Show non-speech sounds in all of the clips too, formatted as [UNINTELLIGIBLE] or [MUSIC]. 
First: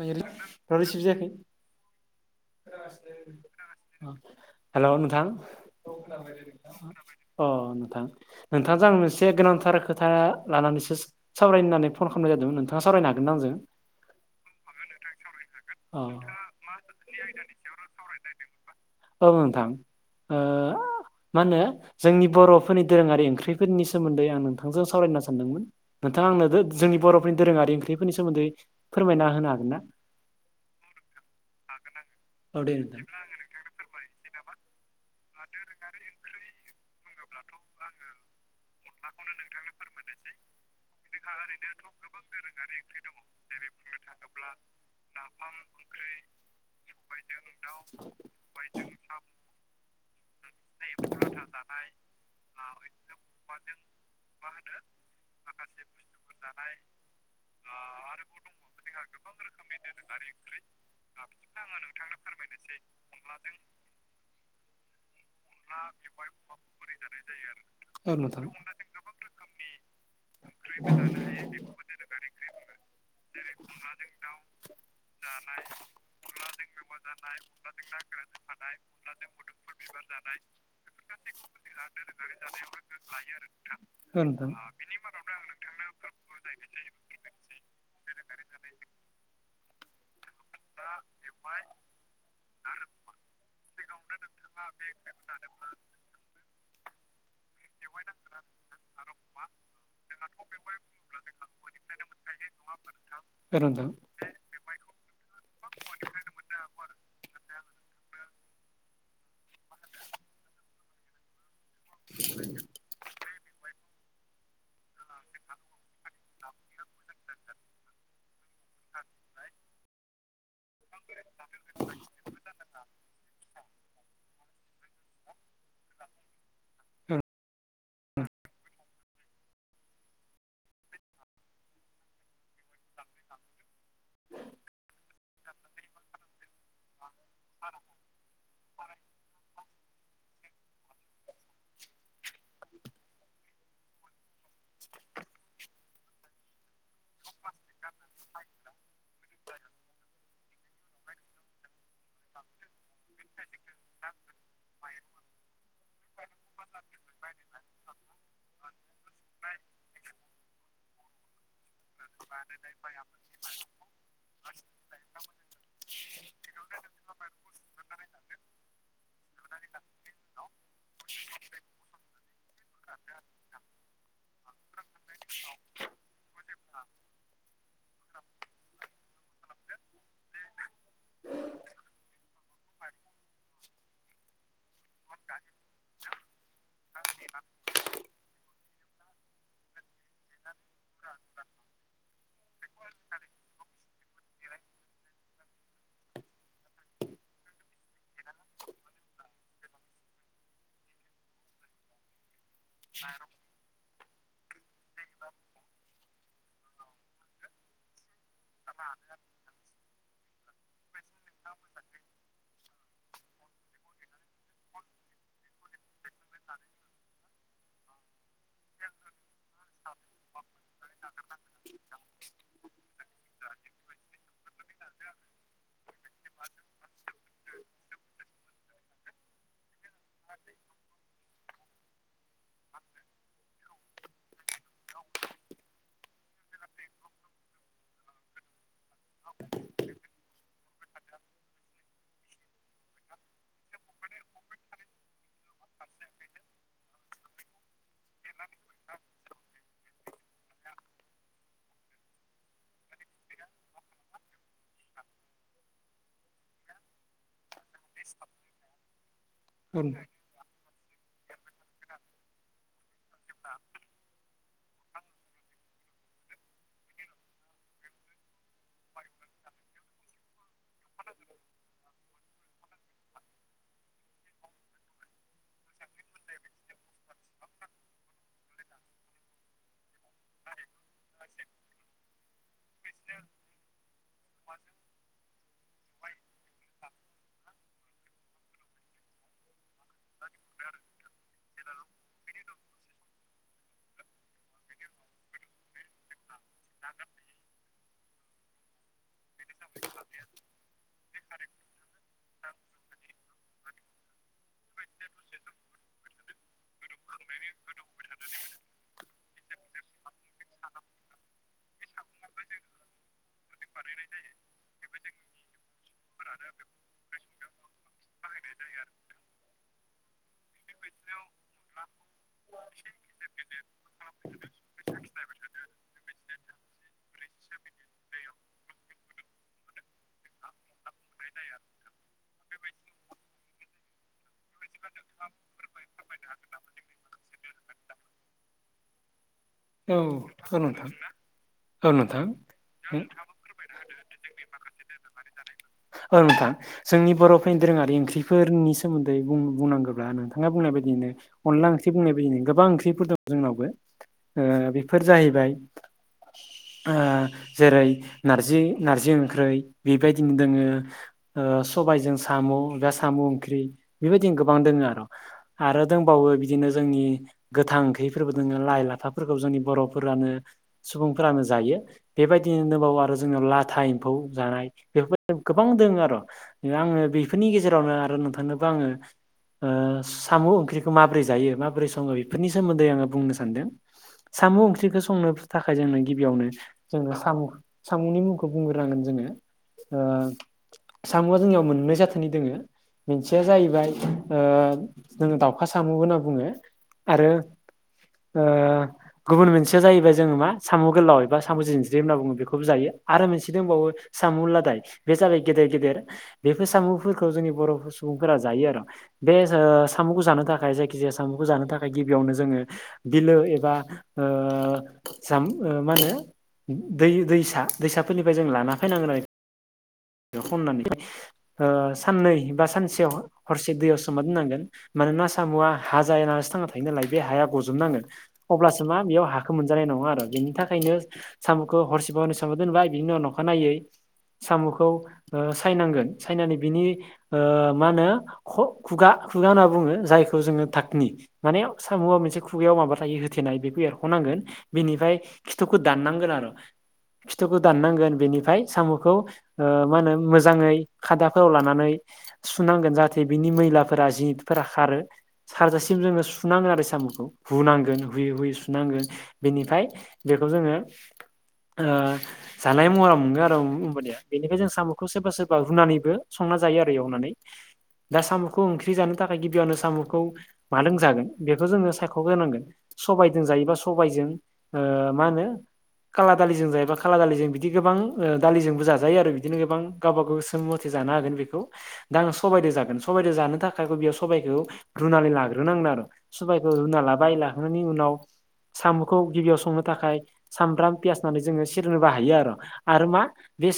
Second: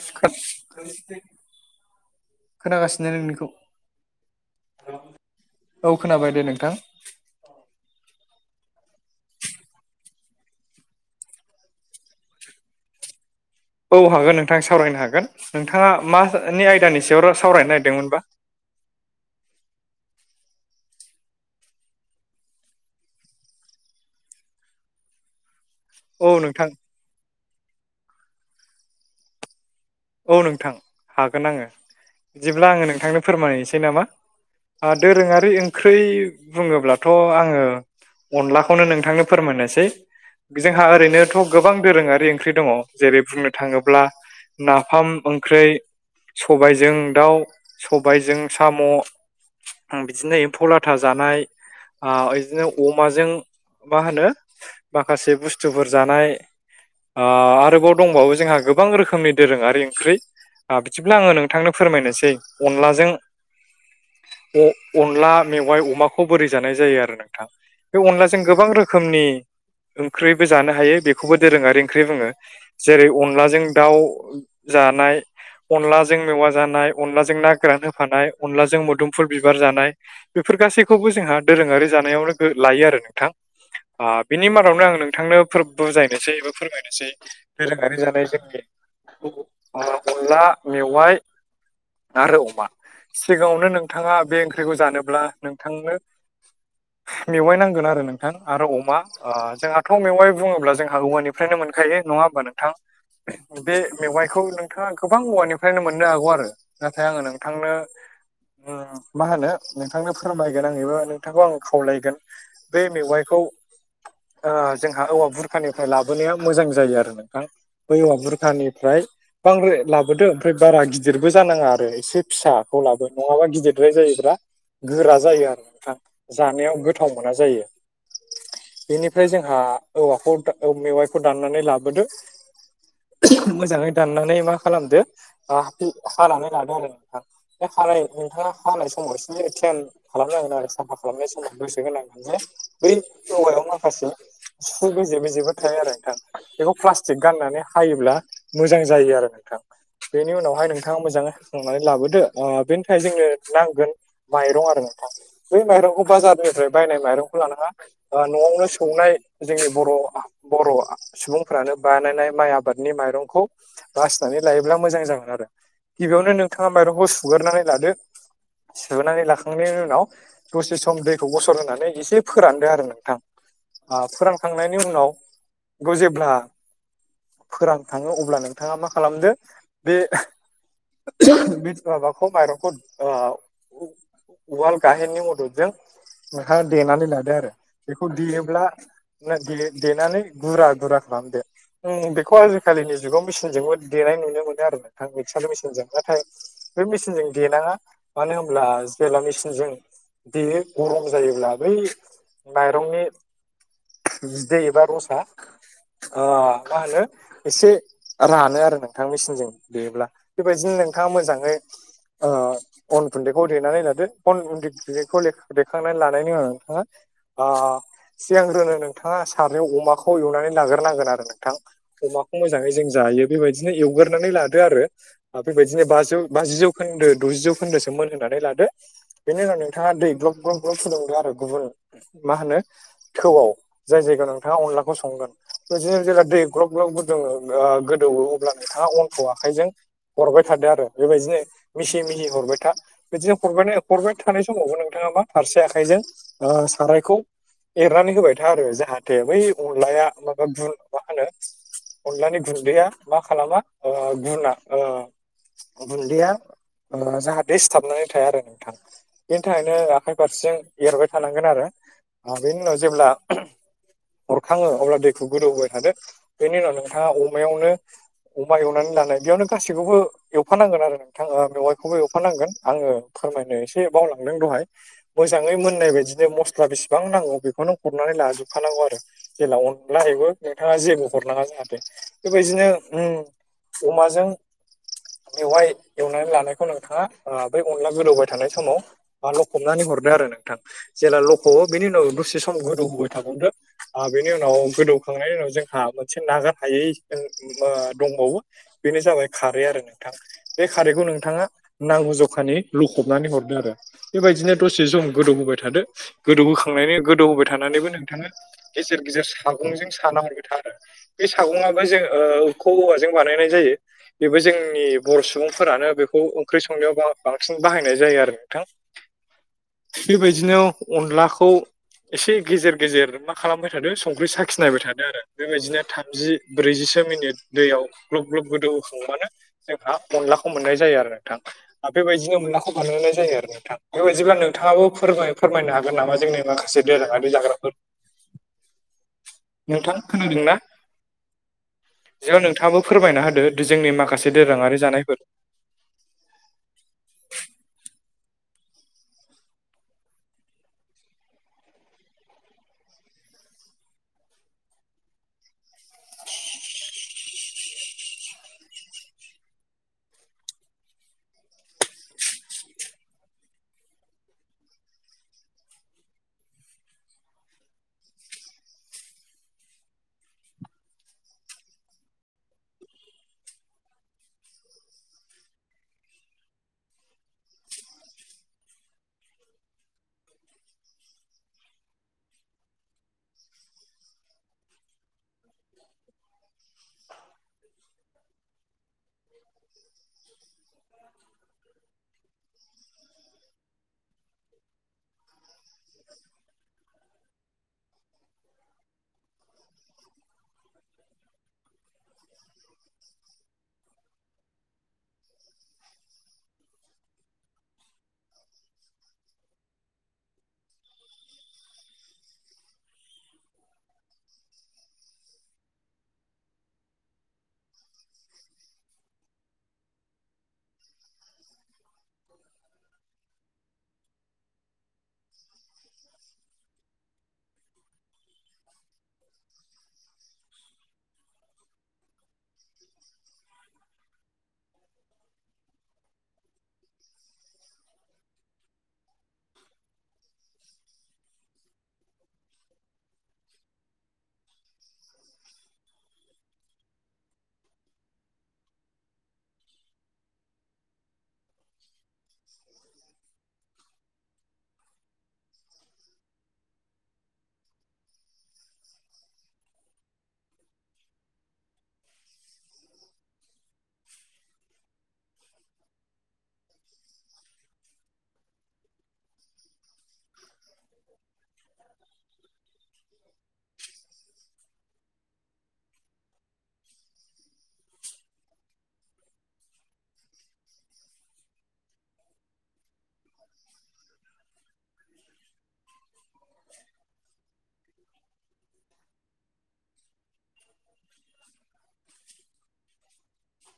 Receive [UNINTELLIGIBLE] जायाखै खोनागासिनो नोंनिखौ हेल' नोंथां औ खोनाबाय दे नोंथां अ नोंथां नोंथांजों आं मोनसे गोनांथार खोथा लानानैसो सावराय होननानै फन खालामनाय जादों नोंथाङा सावरायनो हागोन न आं जों औ हागोन नोंथां सावरायनो हागोन नोंथाङा औ मानि आयदानि सायाव सावरायनो नागिरदोंमोनबा। औ नोंथां ओ मा होनो जोंनि बर'फोरनि दोरोङारि ओंख्रिफोरनि सोमोन्दै आं नोंथांजों सावरायनो सानदोंमोन। नोंथां आंनो जोंनि बर'फोरनि दोरोङारि ओंख्रिफोरनि सोमोन्दै फोरमायना होनो हागोन ना? औ नोंथां हागोन आङो औ बिदिब्ला दे आङो नोंथां नोंथांनो फोरमायहनोसै नामा? दोरोङारि ओंख्रै बुङोब्लाथ' आङो। अनलाखौनो नोंथांनो फोरमायनोसै जोंहा ओरैनोथ' गोबां दोरोङारि ओंख्रि दङ जेरै बुंनो थाङोब्ला नाफाम ओंख्रि सबायजों दाउ सबायजों साम' बिदिनो एम्फौ लाथा जानाय ओ बिदिनो अमाजों मा होनो माखासे बुस्थुफोर जानाय आरोबाव दंबावो जोंहा गोबां रोखोमनि आरो ओंख्रि बिदिब्ला आङो नोंथांनो फोरमायनोसै अनलाजों अनला मेवाइ अमाखौ बोरै जानाय जायो आरो नोंथां बे औ अनलाजों नोंथां गोबां रो खोमनि ओंख्रिबो जानो हायो बेखौबो दोरोङारि ओंख्रि बुङो जेरै अनलाजों दाउ जानाय अनलाजों मेवा जानाय अनलाजों ना गोरान होफानाय अनलाजों मोदोमफुल बिबार जानाय बेफोर गासैखौबो जोंहा दोरोङारि जानायावनो लायो आरो नोंथां ओ औ नोंथां बिनि मादावनो आं नोंथां नोंनो बुजायनोसै एबा फोरमायनोसै दोरोङारि जानाय जोंनि अनला मेवाइ आरो अमा सिगाङावनो नोंथाङा बे ओंख्रिखौ जानोब्ला नोंथांनो मेवाय नांगोन आरो नोंथां आरो अमा ओ जोंहाथ' मेवाइ बुङोब्ला जोंहा औवानिफ्रायनो मोनखायो नङा होमबा नोंथां औ बे नोंथां मेवाइखौ नोंथाङा गोबां औवानिफ्रायनो मोननो हागौ आरो नाथाय आङो नोंथांनो मा होनो नोंथांनो फोरमायगोन आं एबा खोथाखौ आं खावलायगोन बे मेवाइखौ जोंहा औवा बुरखानिफ्राय लाबोनाया मोजां जायो आरो नोंथां दानिफ्राय बांद्राय लाबोदो ओमफ्राय बारा गिदिरबो जानाङा आरो एसे फिसाखौ लाबो नङाबा गिदिरद्राय जायोबा गोरा जायो आरो नोंथां जानायाव गोथाव औ मोना जायो। बेनिफ्राय जोंहा औवाखौ मेवाइखौ दाननानै लाबोदो मोजाङै दाननानै मा खालामदो हानानै लादो आरो हानाय नोंथाङा हानाय समाव एसे खालामनांगोन आरो साफा खालामनाय समाव गोसो गोनां बै औवायाव माखासे सफु बेजे बेजेबो थायो आरो नोंथां। बेखौ प्लास्टिक गाननानै हायोब्ला मोजां जायो आरो नोंथां। बेनि उनावहाय नोंथां नोंथाङा मोजाङै होखांनानै लाबोदो ओ बेनि थाखाय जोंनो नांगोन माइरं आरो नोंथां। बै माइरंखौ बाजार निफ्राय बायनाय माइरंखौ लानाङा न'आवनो सौनाय जोंनि बर' बर'आ सुबुंफ्रानो बानायनाय माइ आबादनि माइरंखौ बासिनानै लायोब्ला मोजां जागोन आरो। गिबियावनो नोंथाङा माइरंखौ सुगारनानै लादो सुगोरनानै लाखांनायनि उनाव दसे सम दैखौ गसर होनानै एसे फोरानदो आरो नोंथां ओ फोरानखांनायनि उनाव बे जेब्ला [INAUDIBLE] फोरान थांङो अब्ला नोंथाङा मा खालामदो बे बे माबाखौ माइरंखौ ओ उवाल गाहेननि मददजों नोंहा देनानै लादो आरो बेखौ देयोब्ला नों दे देनानै गुरा गुरा खालाम दे आ बेखौ आजिखालिनि जुगाव मेचनजोंबो देनाय नुनो मोनो आरो नोंथां मिक्सार मेचनजों नाथाय बे मेसिन जों दे नोंथांङा मानो होनब्ला जेब्ला मेचनजों बेयो गरम जायोब्ला बै माइरंनि बिदै एबा रसा ओ मा होनो एसे रानो आरो नोंथां मेसिनजों बेयोब्ला बेबायदिनो नोंथाङा मोजाङै ओ अन गुन्दैखौ देनानै लादो फन गिरखौ बेखांनानै लानायनि उनाव नोंथाङा आ सिगां रोनो नोंथाङा सारनाय अमाखौ एवनानै नाग्रोनांगोन आरो नोंथां। अमाखौ मोजाङै जों जायो बेबायदिनो एवगोरनानै लादो आरो। ओ बेबायदिनो बाजौ बाजि जौखोन्दो द'जि जौ खोन्दोसोमोन होननानै लादो। बेनि उनाव नोंथाङा दै ग्लब ग्लब ग्लबुदोंददों आरो गुबुन मा होनो थौआव जाय जायगायाव नोंथाङा अनलाखौ संगोन बिदिनो जेला दै ग्लब ग्लब गद गोदौवो अब्ला नोंथाङा अनखौ आखाइजों थादो आरो बेबायदिनो मिसि मिनि हरबाय था बिदिनो हरबाय हरबाय थानाय समावबो नोंथाङा मा फारसे आखाइजों ओ सारायखौ एरनानै होबाय था आरो जाहाथे बै अनलाया माबा गुन मा होनो‌ अनलानि गुन्दैया मा खालामा ओ गुना ओ गुन्दैया ओ जाहाथे सिथाबनानै थाया आरो नोंथा बेनि थाखायनो आखाइ फारसे एरबाय थानांगोन आरो बेनि उनाव जेब्ला हरखाङो अब्ला दैखौ गोदौबाय थादों बेनि उनाव नोंथाङा अमायावनो अमा एवनानै लानाय बेयावनो गासैखौबो एवफानांगोन आरो नोंथाङा ओ मेवाइखौबो एवफानांगोन आङो फोरमायनो एसे बावलांदों दहाय मोजाङै मोननाय बायदिनो मस्ला बेसिबां नांगौ बेखौ नों गुरनानै लाजोबखानांगौ आरो। जेला अनला बेबो नोंथाङा जेबो हरनाङा जाहाथे बेबायदिनो अमाजों जों बेवहाय एवनानै लानायखौ नोंथाङा ओ बे अनला गोदौबाय थानाय समाव बा लखबनानै हरदो आरो नोंथां जेला लखबो बेनि उनाव दसे सम गोदौ होबाय थागावदो बेनि उनाव गोदौखांनायनि उनाव जोंहा मोनसे नागार हायै ओ दंबावो बेनो जाबाय खारै आरो नोंथा। बे खारैखौ नोंथाङा नांगौ जखानि लुखबनानै हरदो आरो। बेबायदिनो दसे ज गोदौहोबाय थादो गोदौहोखां थंनानै गोदौ होबाय थानानैबो नोंथाङा गेजेर - गेजेर सागंजों साना हरबाय थादों आरो। बे सागंआबो जों ओ औवाजों बानायनाय जायो। बेबो जोंनि बर' सुबुंफोरानो बेखौ ओंख्रि संनायाव बांसिन बाहायनाय जायो आरो नोंथां। [INAUDIBLE] बेबायदिनो अनलाखौ एसे गेजेर गेजेर मा खालामबाय थादो संख्रि साखिनायबाय थादों आरो। बेबायदिनो थामजि ब्रैजिसो मिनिट दैयाव ग्लब ग्लब गोदौ होखांबानो जोंहा अनलाखौ मोननाय जायो आरो नोंथां। बेबायदिनो मोनलाखौ बानायोननाय जायो आरो नोंथां बेबायदिब्ला नोंथाङाबो फोर फोरमायनो हागोन नामा जोंनि माखासे दोरोङारि जाग्राफोर नोंथां खोनदोंना? औ औ नोंथां औ नोंथां जयाव नोंथाङाबो फोरमायना होदो। जोंनि माखासे दोरोङारि जानायफोर ओ नोंथां। जोंनि बर'फोरनि दोरोङारि ओंख्रिफोरनि सोमोन्दै बुंनांगौब्ला नोंथाङा बुंनाय बायदियैनो अनला ओंख्रि बुंनाय बायदिनो गोबां ओंख्रिफोर दं जोंनावबो ओ बेफोर जाहैबाय ओ जेरै नारजि नारजि ओंख्रै बेबायदिनो दोङो ओ सबायजों साम' बेा साम' ओंख्रि बेबायदिनो गोबां दोङो आरो। आरो दंबावो बिदिनो जोंनि गोथां ओंख्रिफोरबो दोङो लाइ - लाफाफोरखौ जोंनि बर'फोरानो सुबुंफोरानो जायो बेबायदिनो दबावो आरो जोंनियाव लाथा एम्फौ जानाय बेफोरबाय गोबां दङ आरो' आङो बेफोरनि गेजेरावनो आरो नोंथांनोबो आङो साम' ओंख्रिखौ माबोरै जायो माबोरै सङो बेफोरनि सोमोन्दै आङो बुंनो सानदों। साम' ओंख्रिखौ संनो थाखाय जोंनो गिबियावनो जोङो साम' सामुंनि मुंखौ बुंग्रांगोन जोङो ओ सामुआ जोंनियाव मोननै जाथोननि दोङो। मोनसेया जाहैबाय जोंङ दाउखा साम' होनना बुङो। आरो ओ गुबुन मोनसेया जाहैबाय जोङो मा साम' गोलाव एबा साम' जिनस्रि होनना बुङो बेखौबो जायो आरो मोनसे दंबावो साम' लादाय बे जाबाय गेदेर गेदेर बेफोर साम'फोरखौ जोंनि बर' सुबुंफोरा जायो आरो। बे साम'खौ जानो थाखाय जायखिजाया साम'खौ जानो थाखाय गिबियावनो जोङो बिलो एबा ओ ज मा होनो दै दैसा दैसाफोरनिफ्राय जों लाना फैनांगोन आरो। बेखौनानै साननै बा सानसेयाव हरसे दैयाव सोमा दनांगोन। मानोना सामुआ हा जाया होनसो थांना थायो नालाय बे हाया गजबनांगोन। अब्लासो मा बेयाव हाखौ मोनजानाय नङा आरो बेनि थाखायनो साम'खौ हरसेबावनि साम' दोनबाय बिनि उनाव अख नायै साम'खौ सायनांगोन सायनानै बिनि मा होनो? खुगा खुगा होनना बुङो जायखौ जोङो थाखकनि माने साम'आ मोनसे खुगायाव माबा थायो होथेनाय बेखौ एरख'नांगोन। बेनिफ्राय खिथुखौ दाननांगोन आरो खिथुखौ दाननांगोन बेनिफ्राय साम'खौ मा होनो मोजाङै खादाफोराव लानानै सुनांगोन जाहाथे बिनि मैलाफोरा जिफोरा खारो। सारजासिम जोङो सुनांगोन आरो साम'खौ हुनांगोन हुयै हुयै सुनांगोन बेनिफ्राय बेखौ जोङो जानाय महराव मोनगो आरो हबानिया। बेनिफ्राय जों साम'खौ सोरबा सोरबा रुनानैबो संना जायो आरो एवनानै। दा साम'खौ ओंख्रि जानो थाखाय गिबियावनो साम'खौ मादों जागोन बेखौ जोङो सायख'ग्रोनांगोन सबायजों जायोबा सबजों। मा होनो? खाला दालिजों जायोबा खाला दालिजों बिदि गोबां दालिजोंबो ज जायो आरो बिदिनो गोबां गावबा गाव समोम मथे जानो हागोन बेखौ दा आं सबाइजों जागोन सबाइजों जानो थाखायबो बेयाव सबबायखौ रुनानै लाग्रोनांगदों आरो। सुबबायखौ रुना लाबाय लाखोननि उनाव साम'खौ गिबियाव संनो थाखाय सामब्राम पियास होननानै जोङो सेरनो बाहायो आरो, आरो मा? बे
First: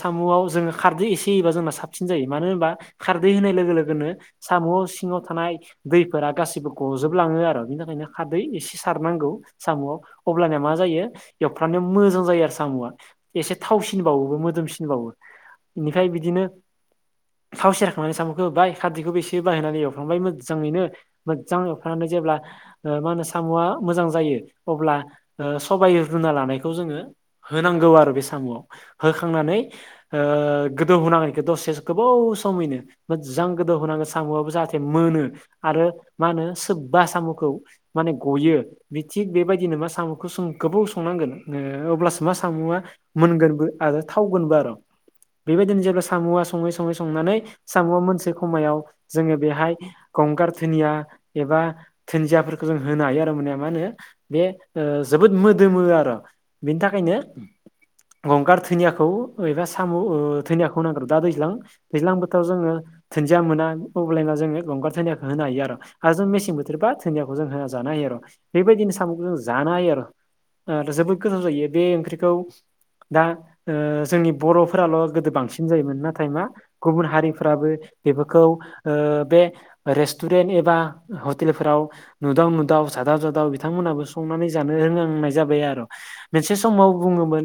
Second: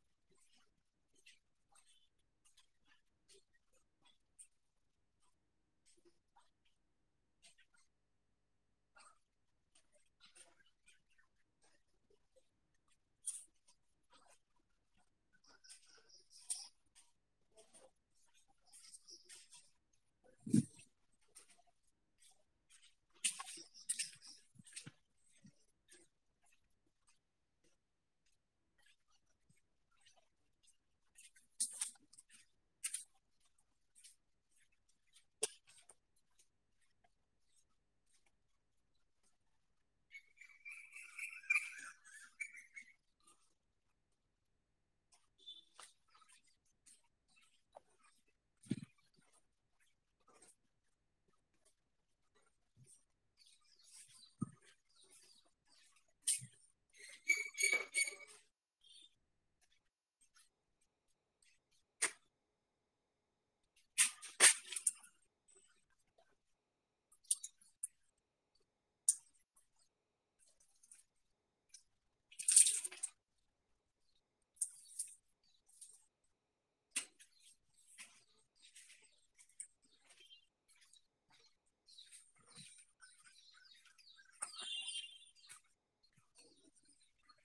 साम'आव जोङो खारदै एसे होयोबा जोंना साबसिन जायो। मानो होनबा? खारदै होनाय लोगो लोगोनो साम' सिङाव थानाय दैफोरा गाैबो गजोबलाङो आरो बिनि थाखायनो खादै इसि सारनांगौ साम'आव अब्लानया मा जायो एवफ्रानो मोजां जायो आरो साम'आ एसे थावसिन बावोबो मोदोमसिन बावो बिनिफाय बिदिनो थाव सेरखांनानै साम'खौ होबाय खारदिखौबो इसे बाहायनानै एवफ्रामबाय मोजाङैनो मोज्जां एवफ्रानै जेब्ला ओ मा होनो साम'आ मोजां जायो अब्ला ओ सबायाइ रुना लानायखौ जोङो होनांगौ आरो बे साम'आव होखांनानै गोदौहोनांगौ आरोखि दसे गोबाव समैनो मोजां गोदौ होनांगोन साम'आबो जाहाथे मोनो, आरो मा होनो? सोरबा साम'खौ माने गयो। बे थिग बेबायदिनो मा साम'खौ जों गोबाव संनांगोन अब्लासो मा साम'आ मोनगोनबो आरो थावगोनबो आरो'। बेबायदिनो जेब्ला साम'आ सङै सङै संनानै साम'आ मोनसे खमायाव जोङो बेहाय गंगार धुनिया एबा दुन्दियाफोरखौ जों होनो हायो आरो मोनाने मा होनो? बे जोबोद मोदोमो आरो, बेनि थाखायनो गंगार थ धिनियाखौ एबा साम' ओ थैनियाखौ [UNINTELLIGIBLE] दा दैज्लां दैज्लां बोथोराव जोङो दोन्जिया मोना अब्लाय ना जोङो गंगार दोनियाखौ होनो हायो आरो आरो जों मेसें बोथोर बा धोनियाखौ जों होन जानो हायो आरो बेबायदिनो साम'खौ जों जानो हायो आरो आरो जोबोद गोथाव जायो बे ओंख्रिखौ दा ओ जोंनि बर'फोराल' गोदो बांसिन जायोमोन नाथाय मा गुबुन हारिफ्राबो बेफोरखौ ओ बे रेस्टुरेन्ट एबा हटेलफोराव नुदाव नुदाव सादाव जादाव बिथांमोनहाबो संनानै जानो रोंनांनाय जाबाय आर' मोनसे समाव बुङोमोन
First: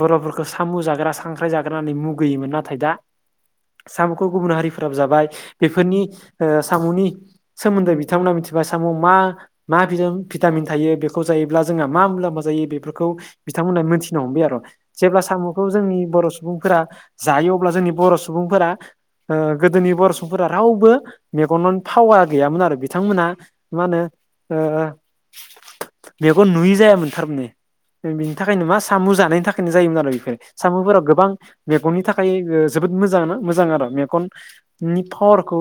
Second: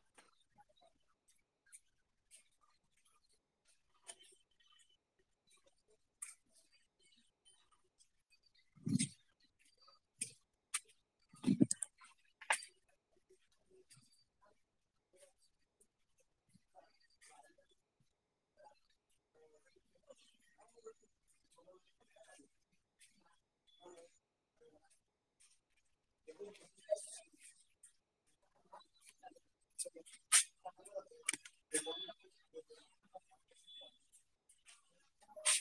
बर'फोरख साम' जाग्रा सांख्राय जाग्रा नै मुगैयोमोन नाथाय दा साम'खौ गुबुन हारिफोराबो जाबाय बेफोरन ओ साम'नि सोमोन्दै बिथांमोना मिथि बा साम'आव मा मा [UNINTELLIGIBLE] भिटामिन थायो बेखौ जायोब्ला जोंहा मा मुलाम्फा जायो बेफोरखौ बिथांमोनहा मिथिनो हमबाय आरो जेब्ला साम'खौ जोंनि बर' सु बुंफोरा जायो अब्ला जोंनि बर' सुबुंफोरा ओ गोदोनि बर' सुबुंफोरा रावबो मेगन आनो थावआ गैयामोन आरो बिथांमोना मा होनो ओ बेखौ नुयि जायामोन थारमाने [UNINTELLIGIBLE] थाखाय नो मा सामु जानायनि थाख जायोमोन आरो बेफोरो साम'फोराव गोबां मेगननि थाखाय जोबोद मोजां मोजां आरो मेगन नि पावारखौ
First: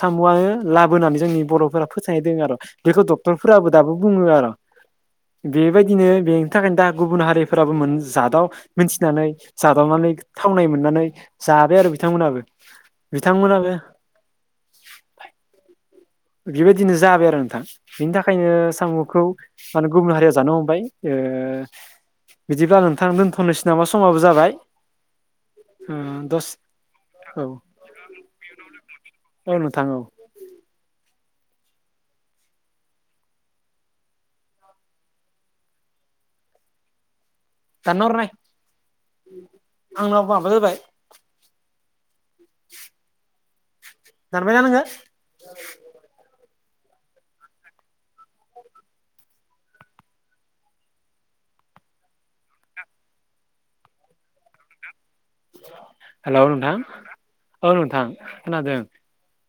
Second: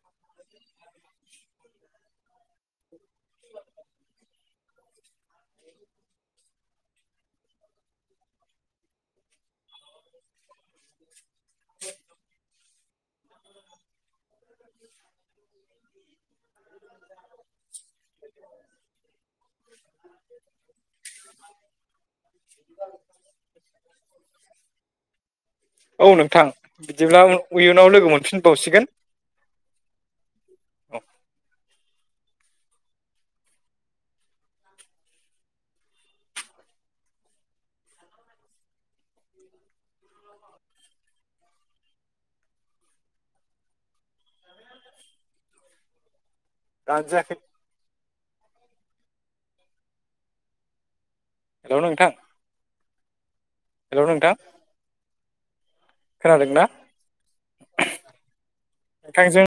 सामुआनो लाबोनानै जोंनि बर'फोरा फोथायदों आरो बेखौ डक्टरफोराबो दाबो बुङो आर' बेबायदिनो बेनि थाखायनो दा गुबुन हारिफोराबो मोनज दाव मिथिनानै जादावनानै थावनाय मोननानै जाबाय आरो बिथांमोनाबो बिथांमोनाबो [INAUDIBLE] बेबायदिनो जाबाय आरो नोंथां बिनि थाखायनो साम'खौ मानो गुबुन हारिया जानो हमबाय ओ बिदिब्ला नोंथां दोनथ'नोसै नामा समाबो जाबाय ओ औ नोंथां दस बिदिब्ला औ उयुनाव लोगो मोनफिनबावसिगोन औ नोंथां औ औ दान हर नाय आंनाव माबा जाबाय [INAUDIBLE] दानबाय ना नोङो? दानजायाखै हेल' नोंथां हेल' नोंथां हेल' खोनादों ना नोंथां औ नोंथां खोनादों थांजों